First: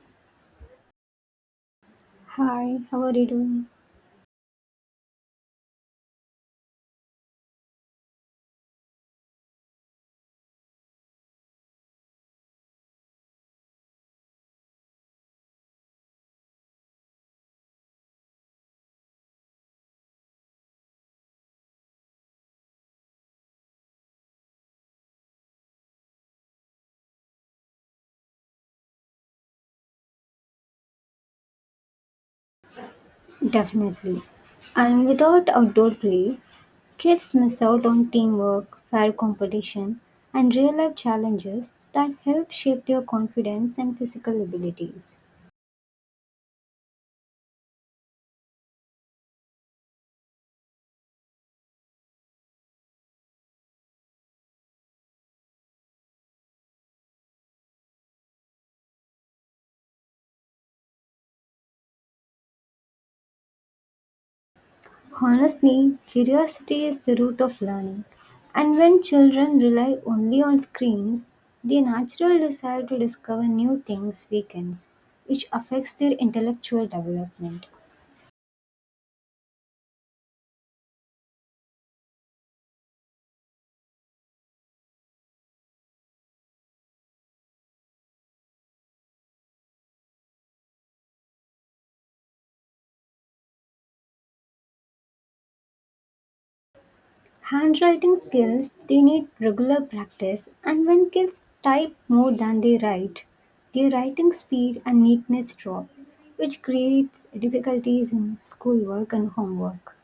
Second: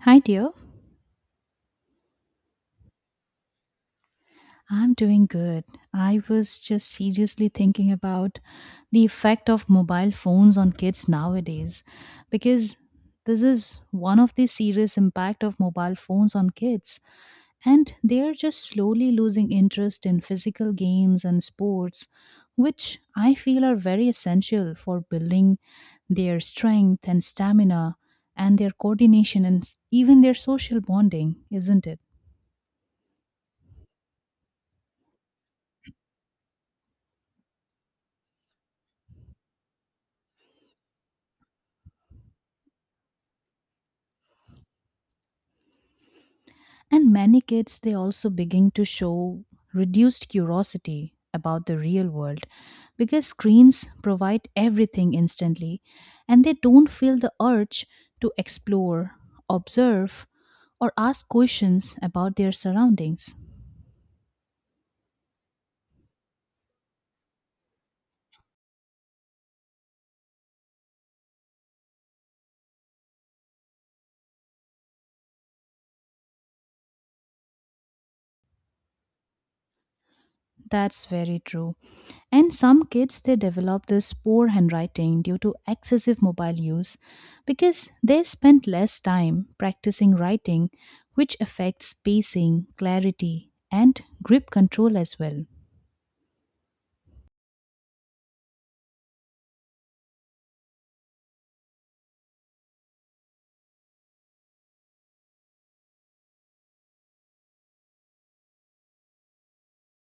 Hi, dear. Hi, how are you doing? I'm doing good. I was just seriously thinking about the effect of mobile phones on kids nowadays because this is one of the serious impact of mobile phones on kids, and they are just slowly losing interest in physical games and sports which I feel are very essential for building their strength and stamina and their coordination and even their social bonding, isn't it? Definitely. And without outdoor play, kids miss out on teamwork, fair competition, and real life challenges that help shape their confidence and physical abilities. And many kids, they also begin to show reduced curiosity about the real world because screens provide everything instantly and they don't feel the urge to explore, observe, or ask questions about their surroundings. Honestly, curiosity is the root of learning. And when children rely only on screens, their natural desire to discover new things weakens, which affects their intellectual development. That's very true. And some kids, they develop this poor handwriting due to excessive mobile use because they spend less time practicing writing, which affects spacing, clarity, and grip control as well. Handwriting skills they need regular practice, and when kids type more than they write, their writing speed and neatness drop, which creates difficulties in schoolwork and homework.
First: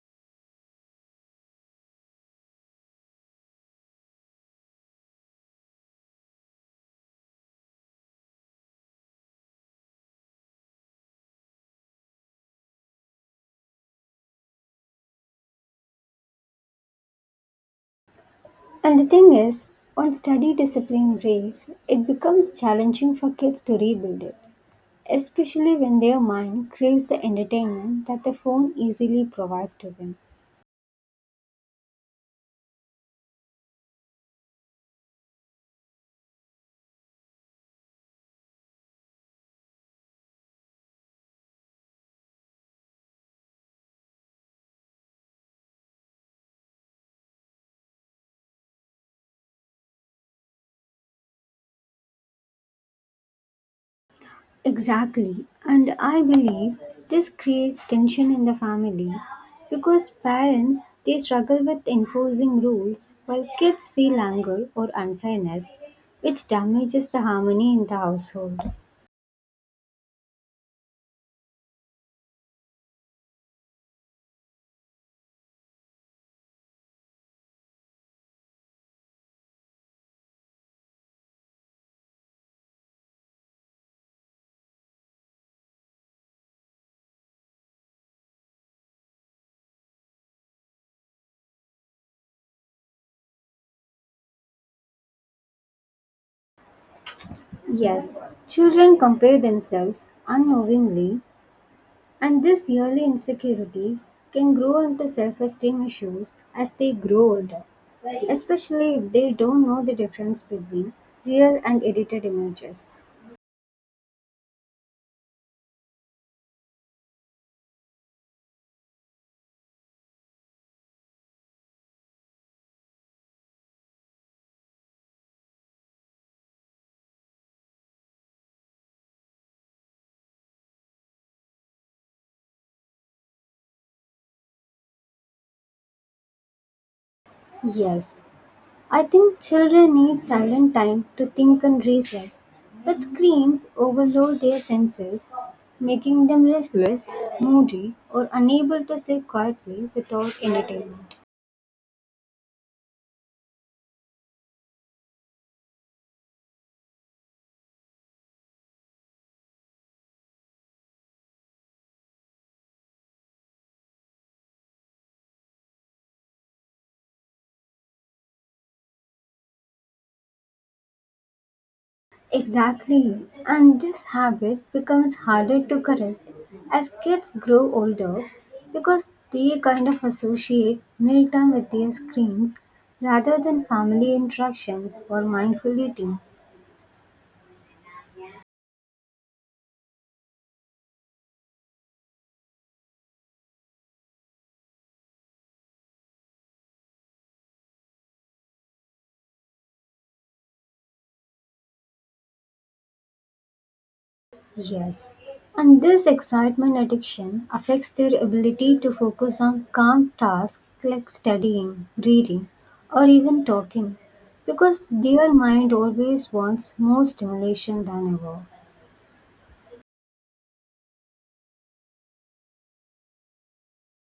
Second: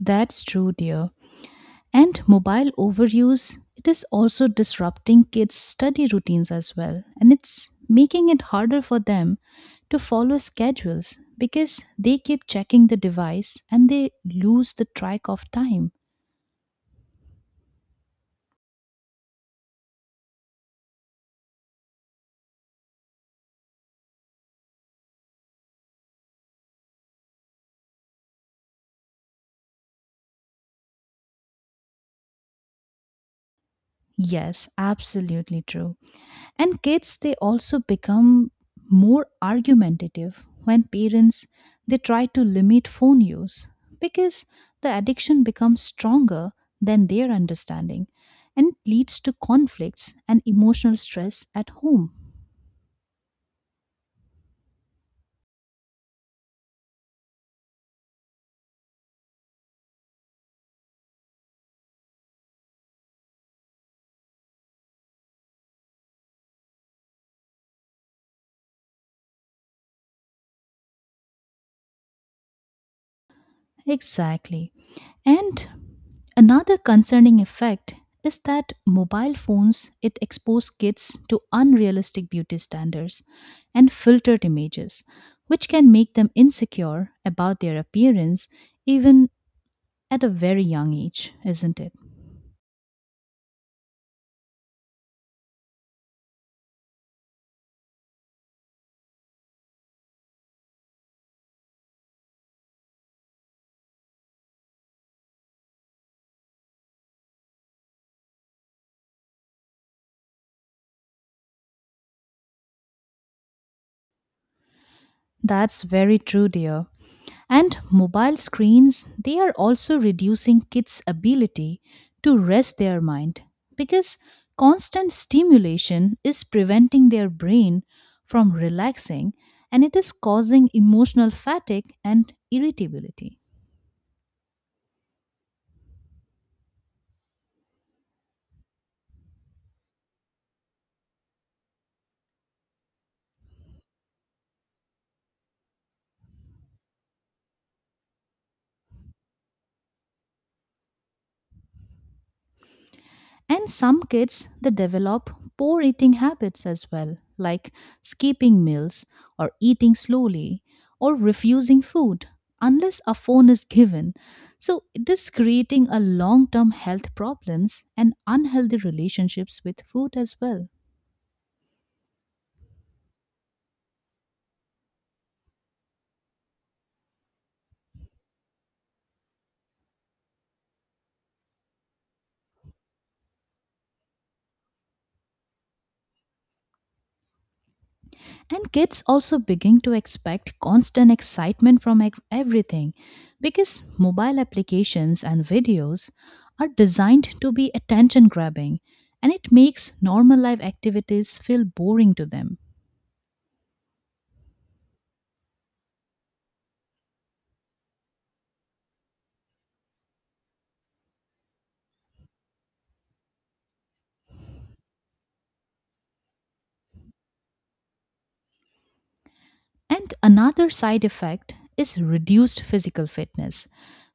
That's true, dear. And mobile overuse, it is also disrupting kids' study routines as well. And it's making it harder for them to follow schedules because they keep checking the device and they lose the track of time. And the thing is, when study discipline breaks, it becomes challenging for kids to rebuild it, especially when their mind craves the entertainment that the phone easily provides to them. Yes, absolutely true. And kids, they also become more argumentative when parents they try to limit phone use because the addiction becomes stronger than their understanding and leads to conflicts and emotional stress at home. Exactly. And I believe this creates tension in the family because parents they struggle with enforcing rules while kids feel anger or unfairness which damages the harmony in the household. Exactly. And another concerning effect is that mobile phones it expose kids to unrealistic beauty standards and filtered images which can make them insecure about their appearance even at a very young age, isn't it? Yes, children compare themselves unknowingly and this yearly insecurity can grow into self-esteem issues as they grow older, especially if they don't know the difference between real and edited images. That's very true, dear. And mobile screens, they are also reducing kids' ability to rest their mind because constant stimulation is preventing their brain from relaxing and it is causing emotional fatigue and irritability. Yes, I think children need silent time to think and reset, but screens overload their senses, making them restless, moody, or unable to sit quietly without entertainment. And some kids, they develop poor eating habits as well, like skipping meals or eating slowly or refusing food unless a phone is given. So this creating a long-term health problems and unhealthy relationships with food as well. Exactly, and this habit becomes harder to correct as kids grow older because they kind of associate mealtime with their screens rather than family interactions or mindful eating. And kids also begin to expect constant excitement from everything because mobile applications and videos are designed to be attention grabbing and it makes normal life activities feel boring to them. Yes. And this excitement addiction affects their ability to focus on calm tasks like studying, reading, or even talking because their mind always wants more stimulation than ever. And another side effect is reduced physical fitness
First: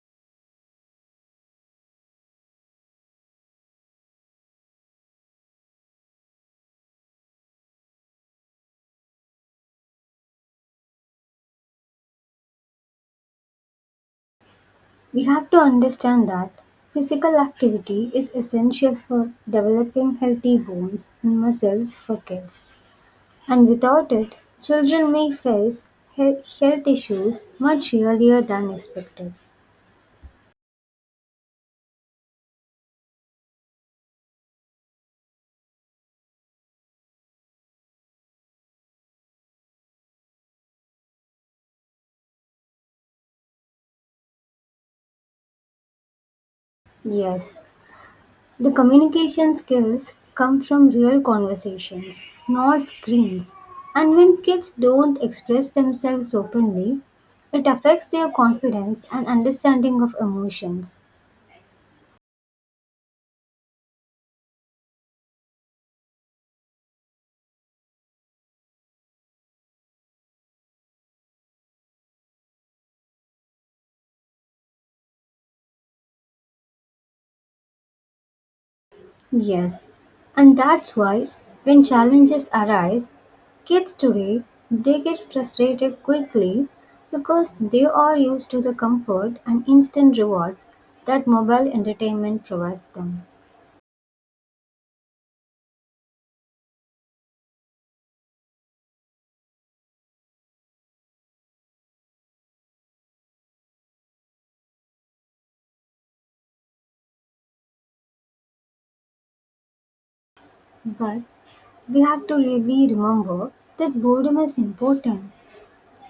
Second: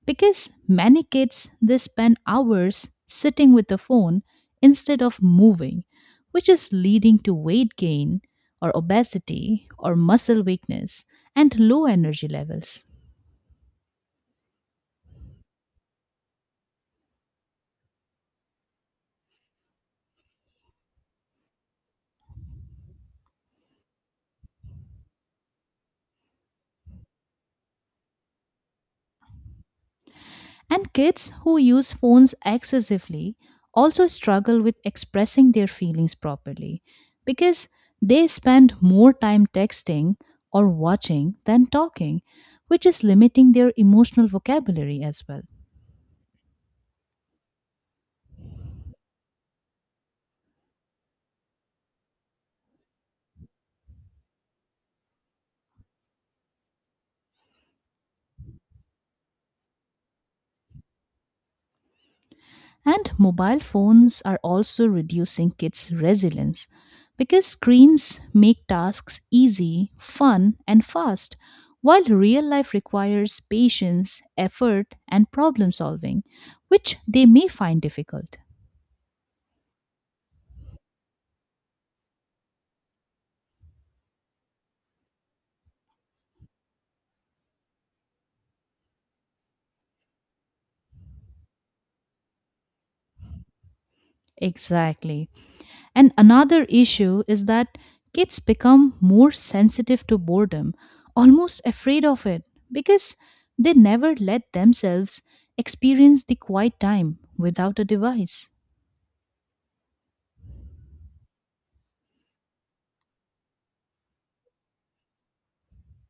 because many kids they spend hours sitting with the phone instead of moving, which is leading to weight gain or obesity or muscle weakness and low energy levels. We have to understand that physical activity is essential for developing healthy bones and muscles for kids, and without it, children may face health issues much earlier than expected. And kids who use phones excessively also struggle with expressing their feelings properly because they spend more time texting or watching than talking, which is limiting their emotional vocabulary as well. Yes, the communication skills come from real conversations, not screens. And when kids don't express themselves openly, it affects their confidence and understanding of emotions. And mobile phones are also reducing kids' resilience because screens make tasks easy, fun, and fast, while real life requires patience, effort, and problem solving, which they may find difficult. Yes, and that's why when challenges arise, kids today they get frustrated quickly because they are used to the comfort and instant rewards that mobile entertainment provides them. Exactly. And another issue is that kids become more sensitive to boredom, almost afraid of it, because they never let themselves experience the quiet time without a device. But we have to really remember that boredom is important.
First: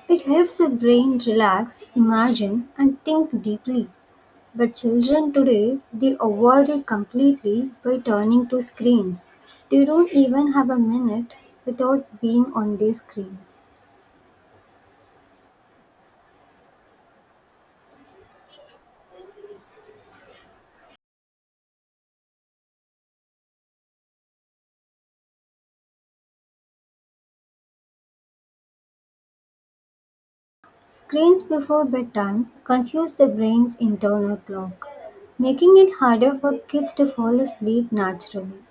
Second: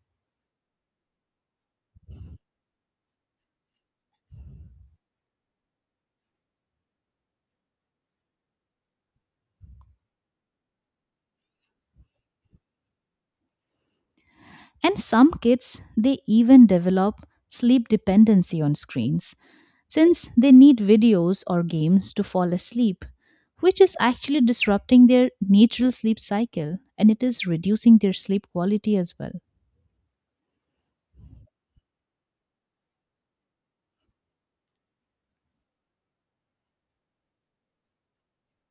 It helps the brain relax, imagine, and think deeply. But children today, they avoid it completely by turning to screens. They don't even have a minute without being on these screens. And some kids, they even develop sleep dependency on screens since they need videos or games to fall asleep, which is actually disrupting their natural sleep cycle and it is reducing their sleep quality as well. Screens before bedtime confuse the brain's internal clock, making it harder for kids to fall asleep naturally,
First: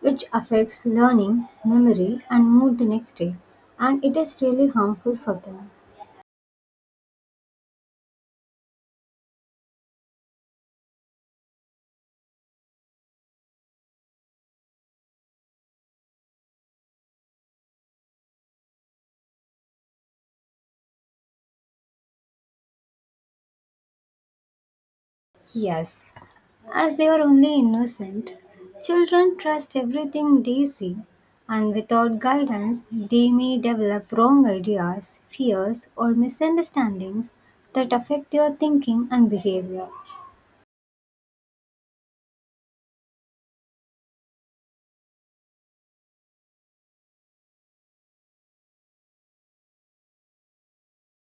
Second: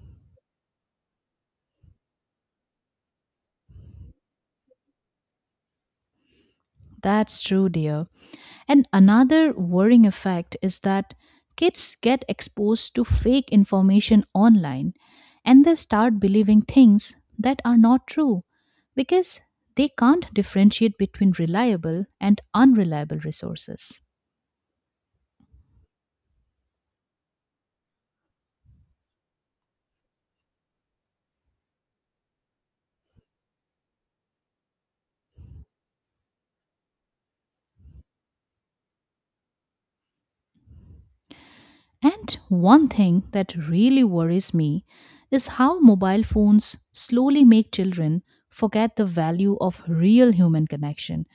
which affects learning, memory, and mood the next day, and it is really harmful for them. That's true, dear. And another worrying effect is that kids get exposed to fake information online and they start believing things that are not true because they can't differentiate between reliable and unreliable resources. Yes, as they are only innocent, children trust everything they see, and without guidance, they may develop wrong ideas, fears, or misunderstandings that affect their thinking and behavior. And one thing that really worries me is how mobile phones slowly make children forget the value of real human connection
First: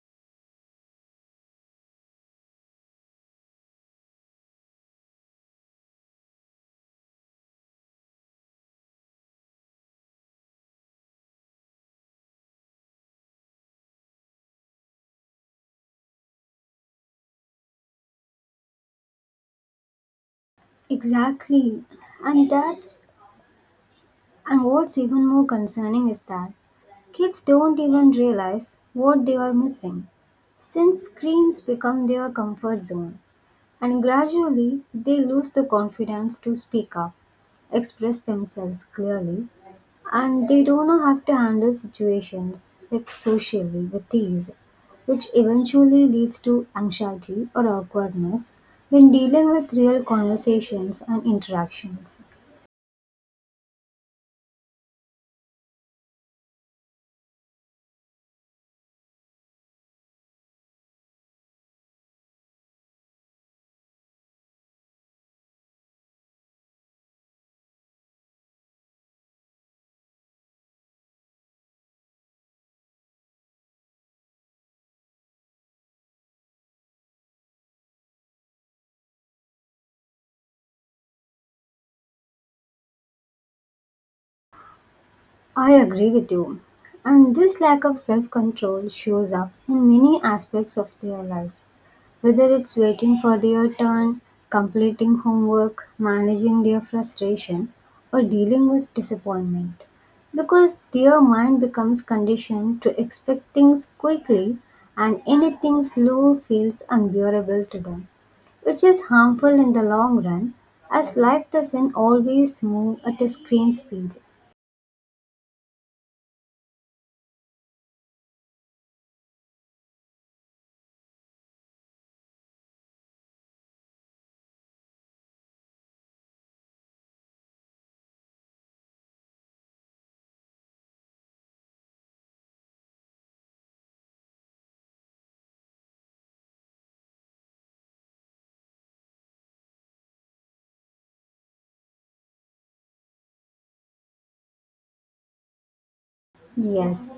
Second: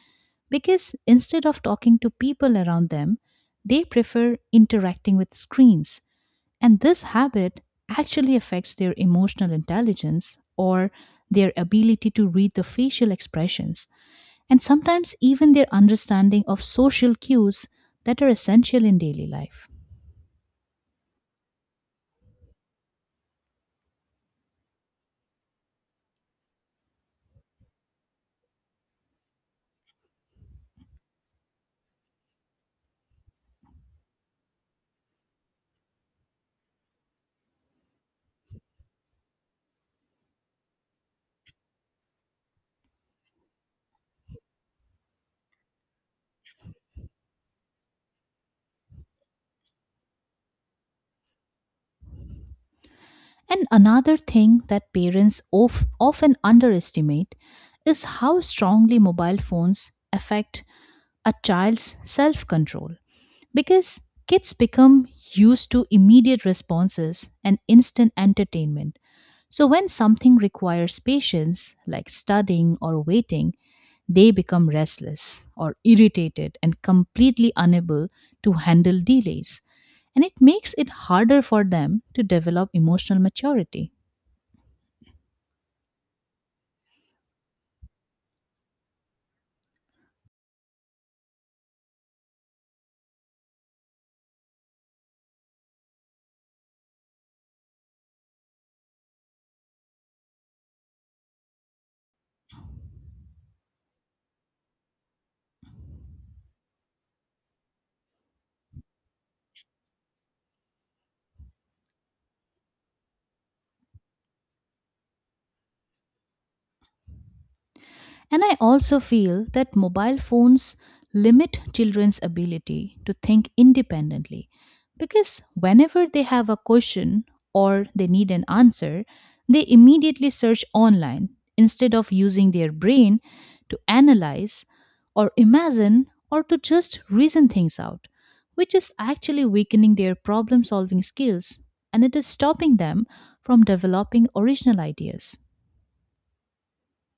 because instead of talking to people around them, they prefer interacting with screens. And this habit actually affects their emotional intelligence or their ability to read the facial expressions, and sometimes even their understanding of social cues that are essential in daily life. Exactly. And that's and what's even more concerning is that kids don't even realize what they are missing since screens become their comfort zone and gradually they lose the confidence to speak up, express themselves clearly, and they don't know how to handle situations like socially with ease, which eventually leads to anxiety or awkwardness when dealing with real conversations and interactions. And another thing that parents of, often underestimate is how strongly mobile phones affect a child's self control because kids become used to immediate responses and instant entertainment. So, when something requires patience, like studying or waiting, they become restless or irritated and completely unable to handle delays. And it makes it harder for them to develop emotional maturity. I agree with you. And this lack of self control shows up in many aspects of their life, whether it's waiting for their turn, completing homework, managing their frustration, or dealing with disappointment. Because their mind becomes conditioned to expect things quickly, and anything slow feels unbearable to them which is harmful in the long run as life doesn't always move at a screen speed. And I also feel that mobile phones limit children's ability to think independently because whenever they have a question or they need an answer, they immediately search online instead of using their brain to analyze or imagine or to just reason things out, which is actually weakening their problem solving skills and it is stopping them from developing original ideas. Yes.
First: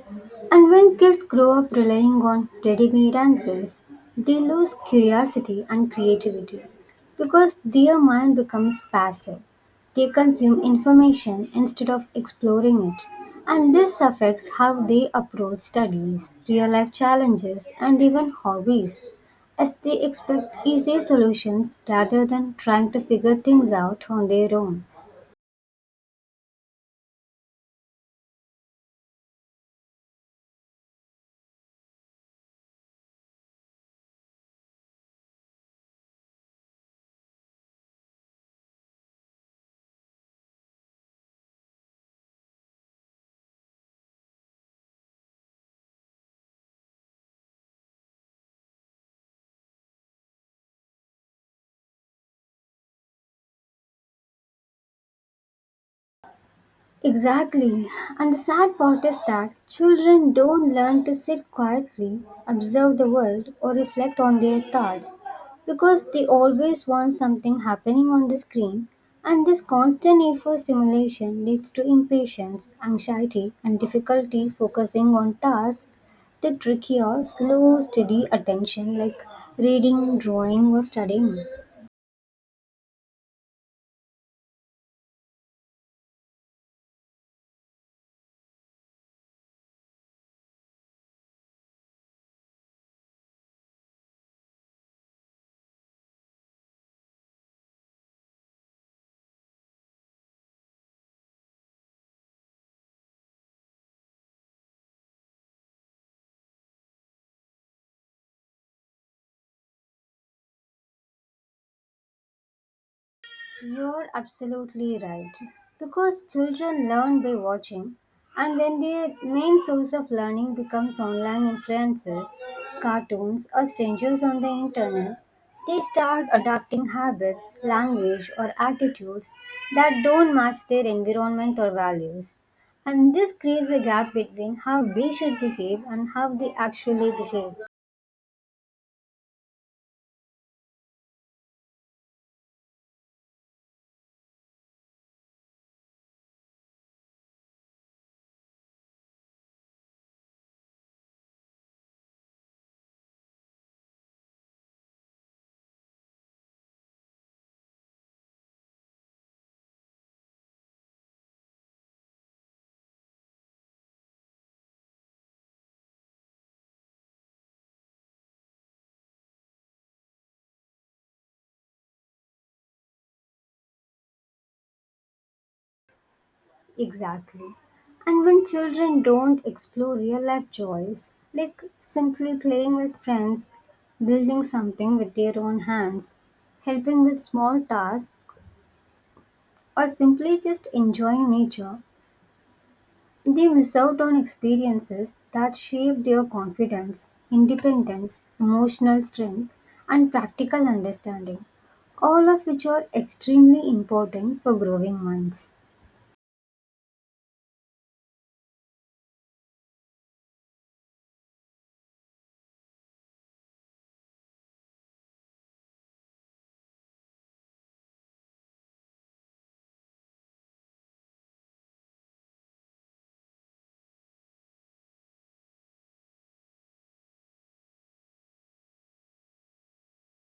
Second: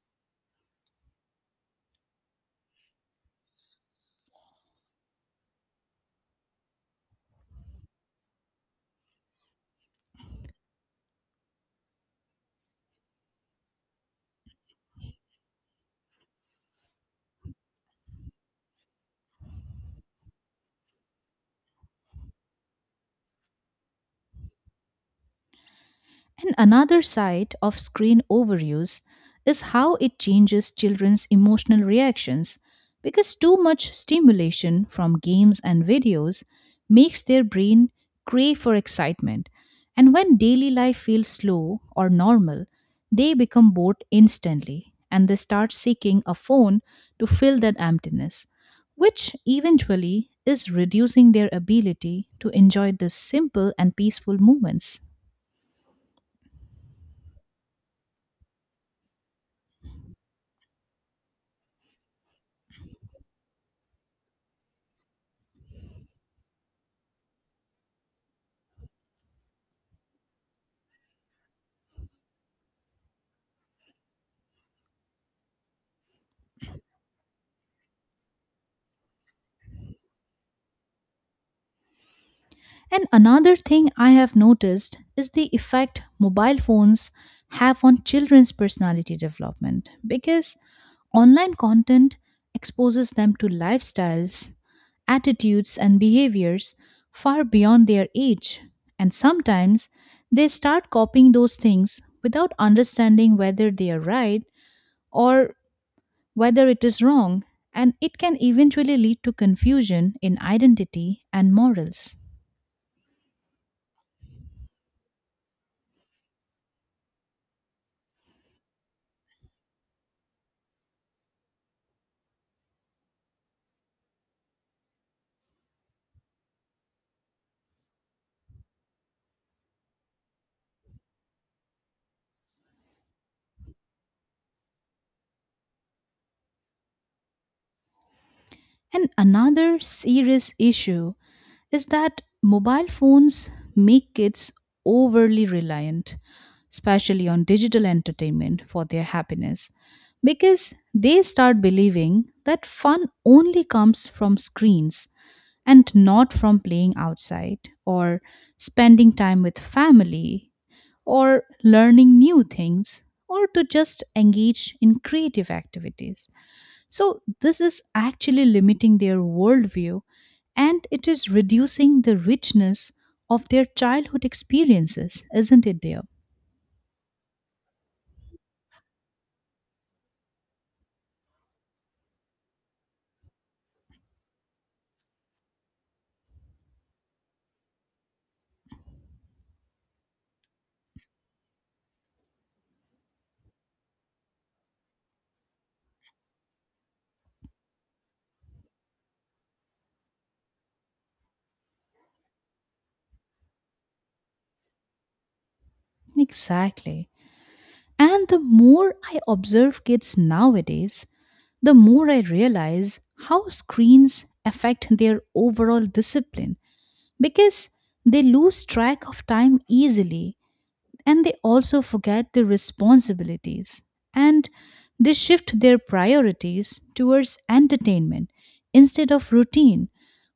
And when kids grow up relying on ready made answers, they lose curiosity and creativity because their mind becomes passive. They consume information instead of exploring it. And this affects how they approach studies, real life challenges, and even hobbies, as they expect easy solutions rather than trying to figure things out on their own. And another side of screen overuse is how it changes children's emotional reactions because too much stimulation from games and videos makes their brain crave for excitement. And when daily life feels slow or normal, they become bored instantly and they start seeking a phone to fill that emptiness, which eventually is reducing their ability to enjoy the simple and peaceful moments. Exactly. And the sad part is that children don't learn to sit quietly, observe the world, or reflect on their thoughts because they always want something happening on the screen. And this constant need for stimulation leads to impatience, anxiety, and difficulty focusing on tasks that require slow, steady attention like reading, drawing, or studying. And another thing I have noticed is the effect mobile phones have on children's personality development because online content exposes them to lifestyles, attitudes, and behaviors far beyond their age. And sometimes they start copying those things without understanding whether they are right or whether it is wrong. And it can eventually lead to confusion in identity and morals. You're absolutely right. Because children learn by watching, and when their main source of learning becomes online influences, cartoons, or strangers on the internet, they start adopting habits, language, or attitudes that don't match their environment or values. And this creates a gap between how they should behave and how they actually behave. And another serious issue is that mobile phones make kids overly reliant, especially on digital entertainment for their happiness, because they start believing that fun only comes from screens and not from playing outside or spending time with family or learning new things or to just engage in creative activities. So, this is actually limiting their worldview and it is reducing the richness of their childhood experiences, isn't it, dear? Exactly. And when children don't explore real life joys, like simply playing with friends, building something with their own hands, helping with small tasks, or simply just enjoying nature, they miss out on experiences that shape their confidence, independence, emotional strength, and practical understanding, all of which are extremely important for growing minds. Exactly. And the more I observe kids nowadays, the more I realize how screens affect their overall discipline because they lose track of time easily and they also forget their responsibilities and they shift their priorities towards entertainment instead of routine,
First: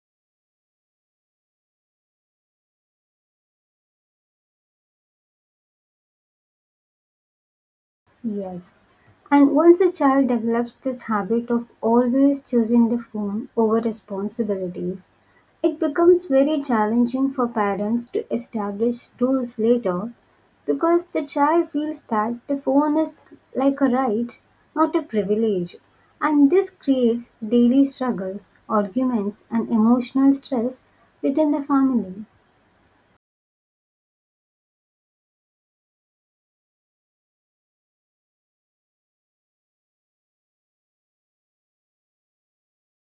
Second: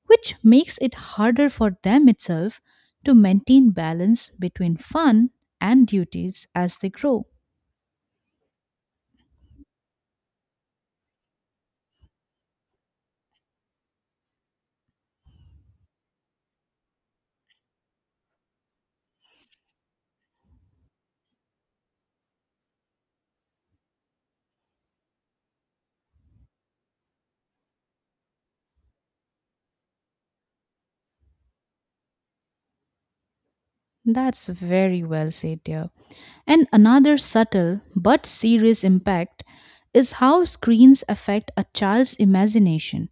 which makes it harder for them itself to maintain balance between fun and duties as they grow. Yes. And once a child develops this habit of always choosing the phone over responsibilities, it becomes very challenging for parents to establish rules later because the child feels that the phone is like a right, not a privilege. And this creates daily struggles, arguments, and emotional stress within the family. That's very well said, dear. And another subtle but serious impact is how screens affect a child's imagination.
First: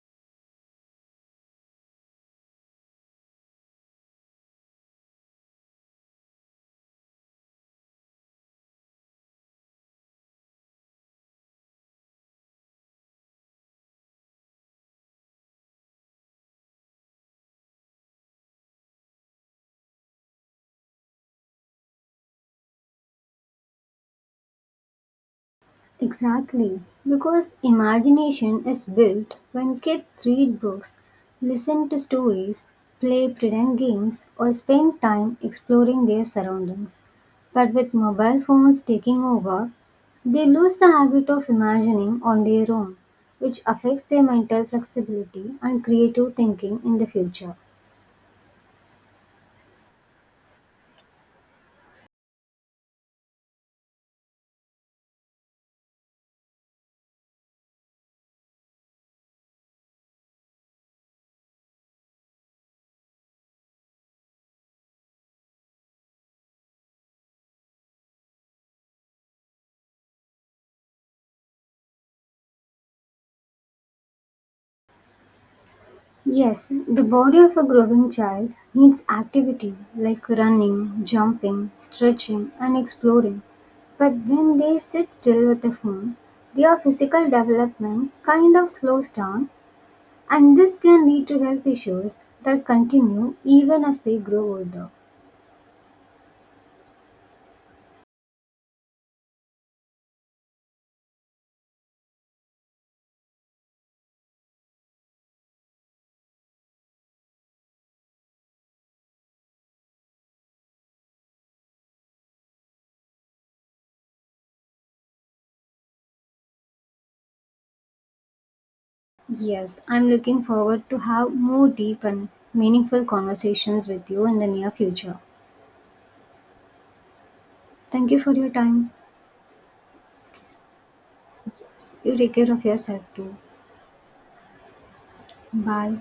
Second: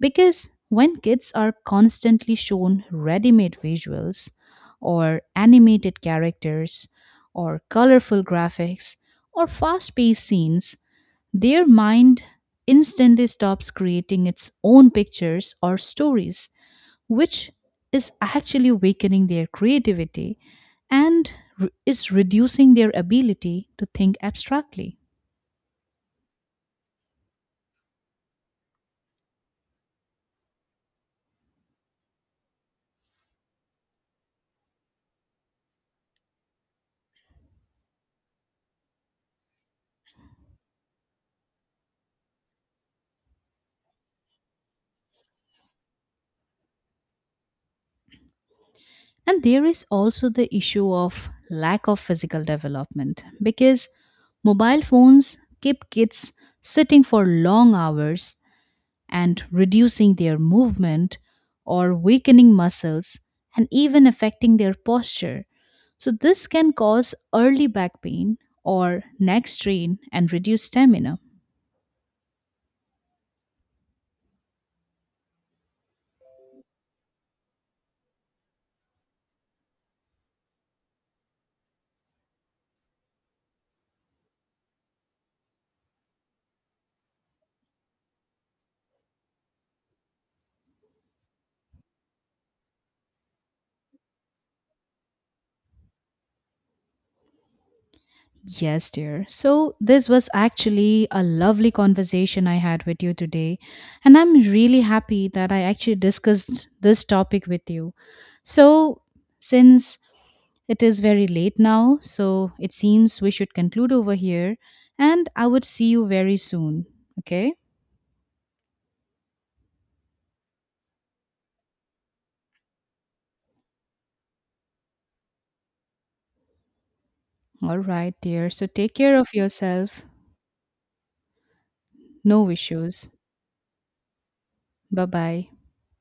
Because when kids are constantly shown ready made visuals, or animated characters, or colorful graphics, or fast paced scenes, their mind instantly stops creating its own pictures or stories, which is actually weakening their creativity and is reducing their ability to think abstractly. Exactly, because imagination is built when kids read books, listen to stories, play pretend games, or spend time exploring their surroundings. But with mobile phones taking over, they lose the habit of imagining on their own, which affects their mental flexibility and creative thinking in the future. And there is also the issue of lack of physical development because mobile phones keep kids sitting for long hours and reducing their movement or weakening muscles and even affecting their posture. So, this can cause early back pain or neck strain and reduce stamina. Yes, the body of a growing child needs activity like running, jumping, stretching, and exploring. But when they sit still with a phone, their physical development kind of slows down, and this can lead to health issues that continue even as they grow older. Yes, dear. So, this was actually a lovely conversation I had with you today. And I'm really happy that I actually discussed this topic with you. So, since it is very late now, so it seems we should conclude over here. And I would see you very soon. Okay? Yes, I'm looking forward to have more deep and meaningful conversations with you in the near future. All Thank right, you for your dear. So, time. take care of yourself. Yes, you take No care of yourself issues. too. Bye bye. Bye.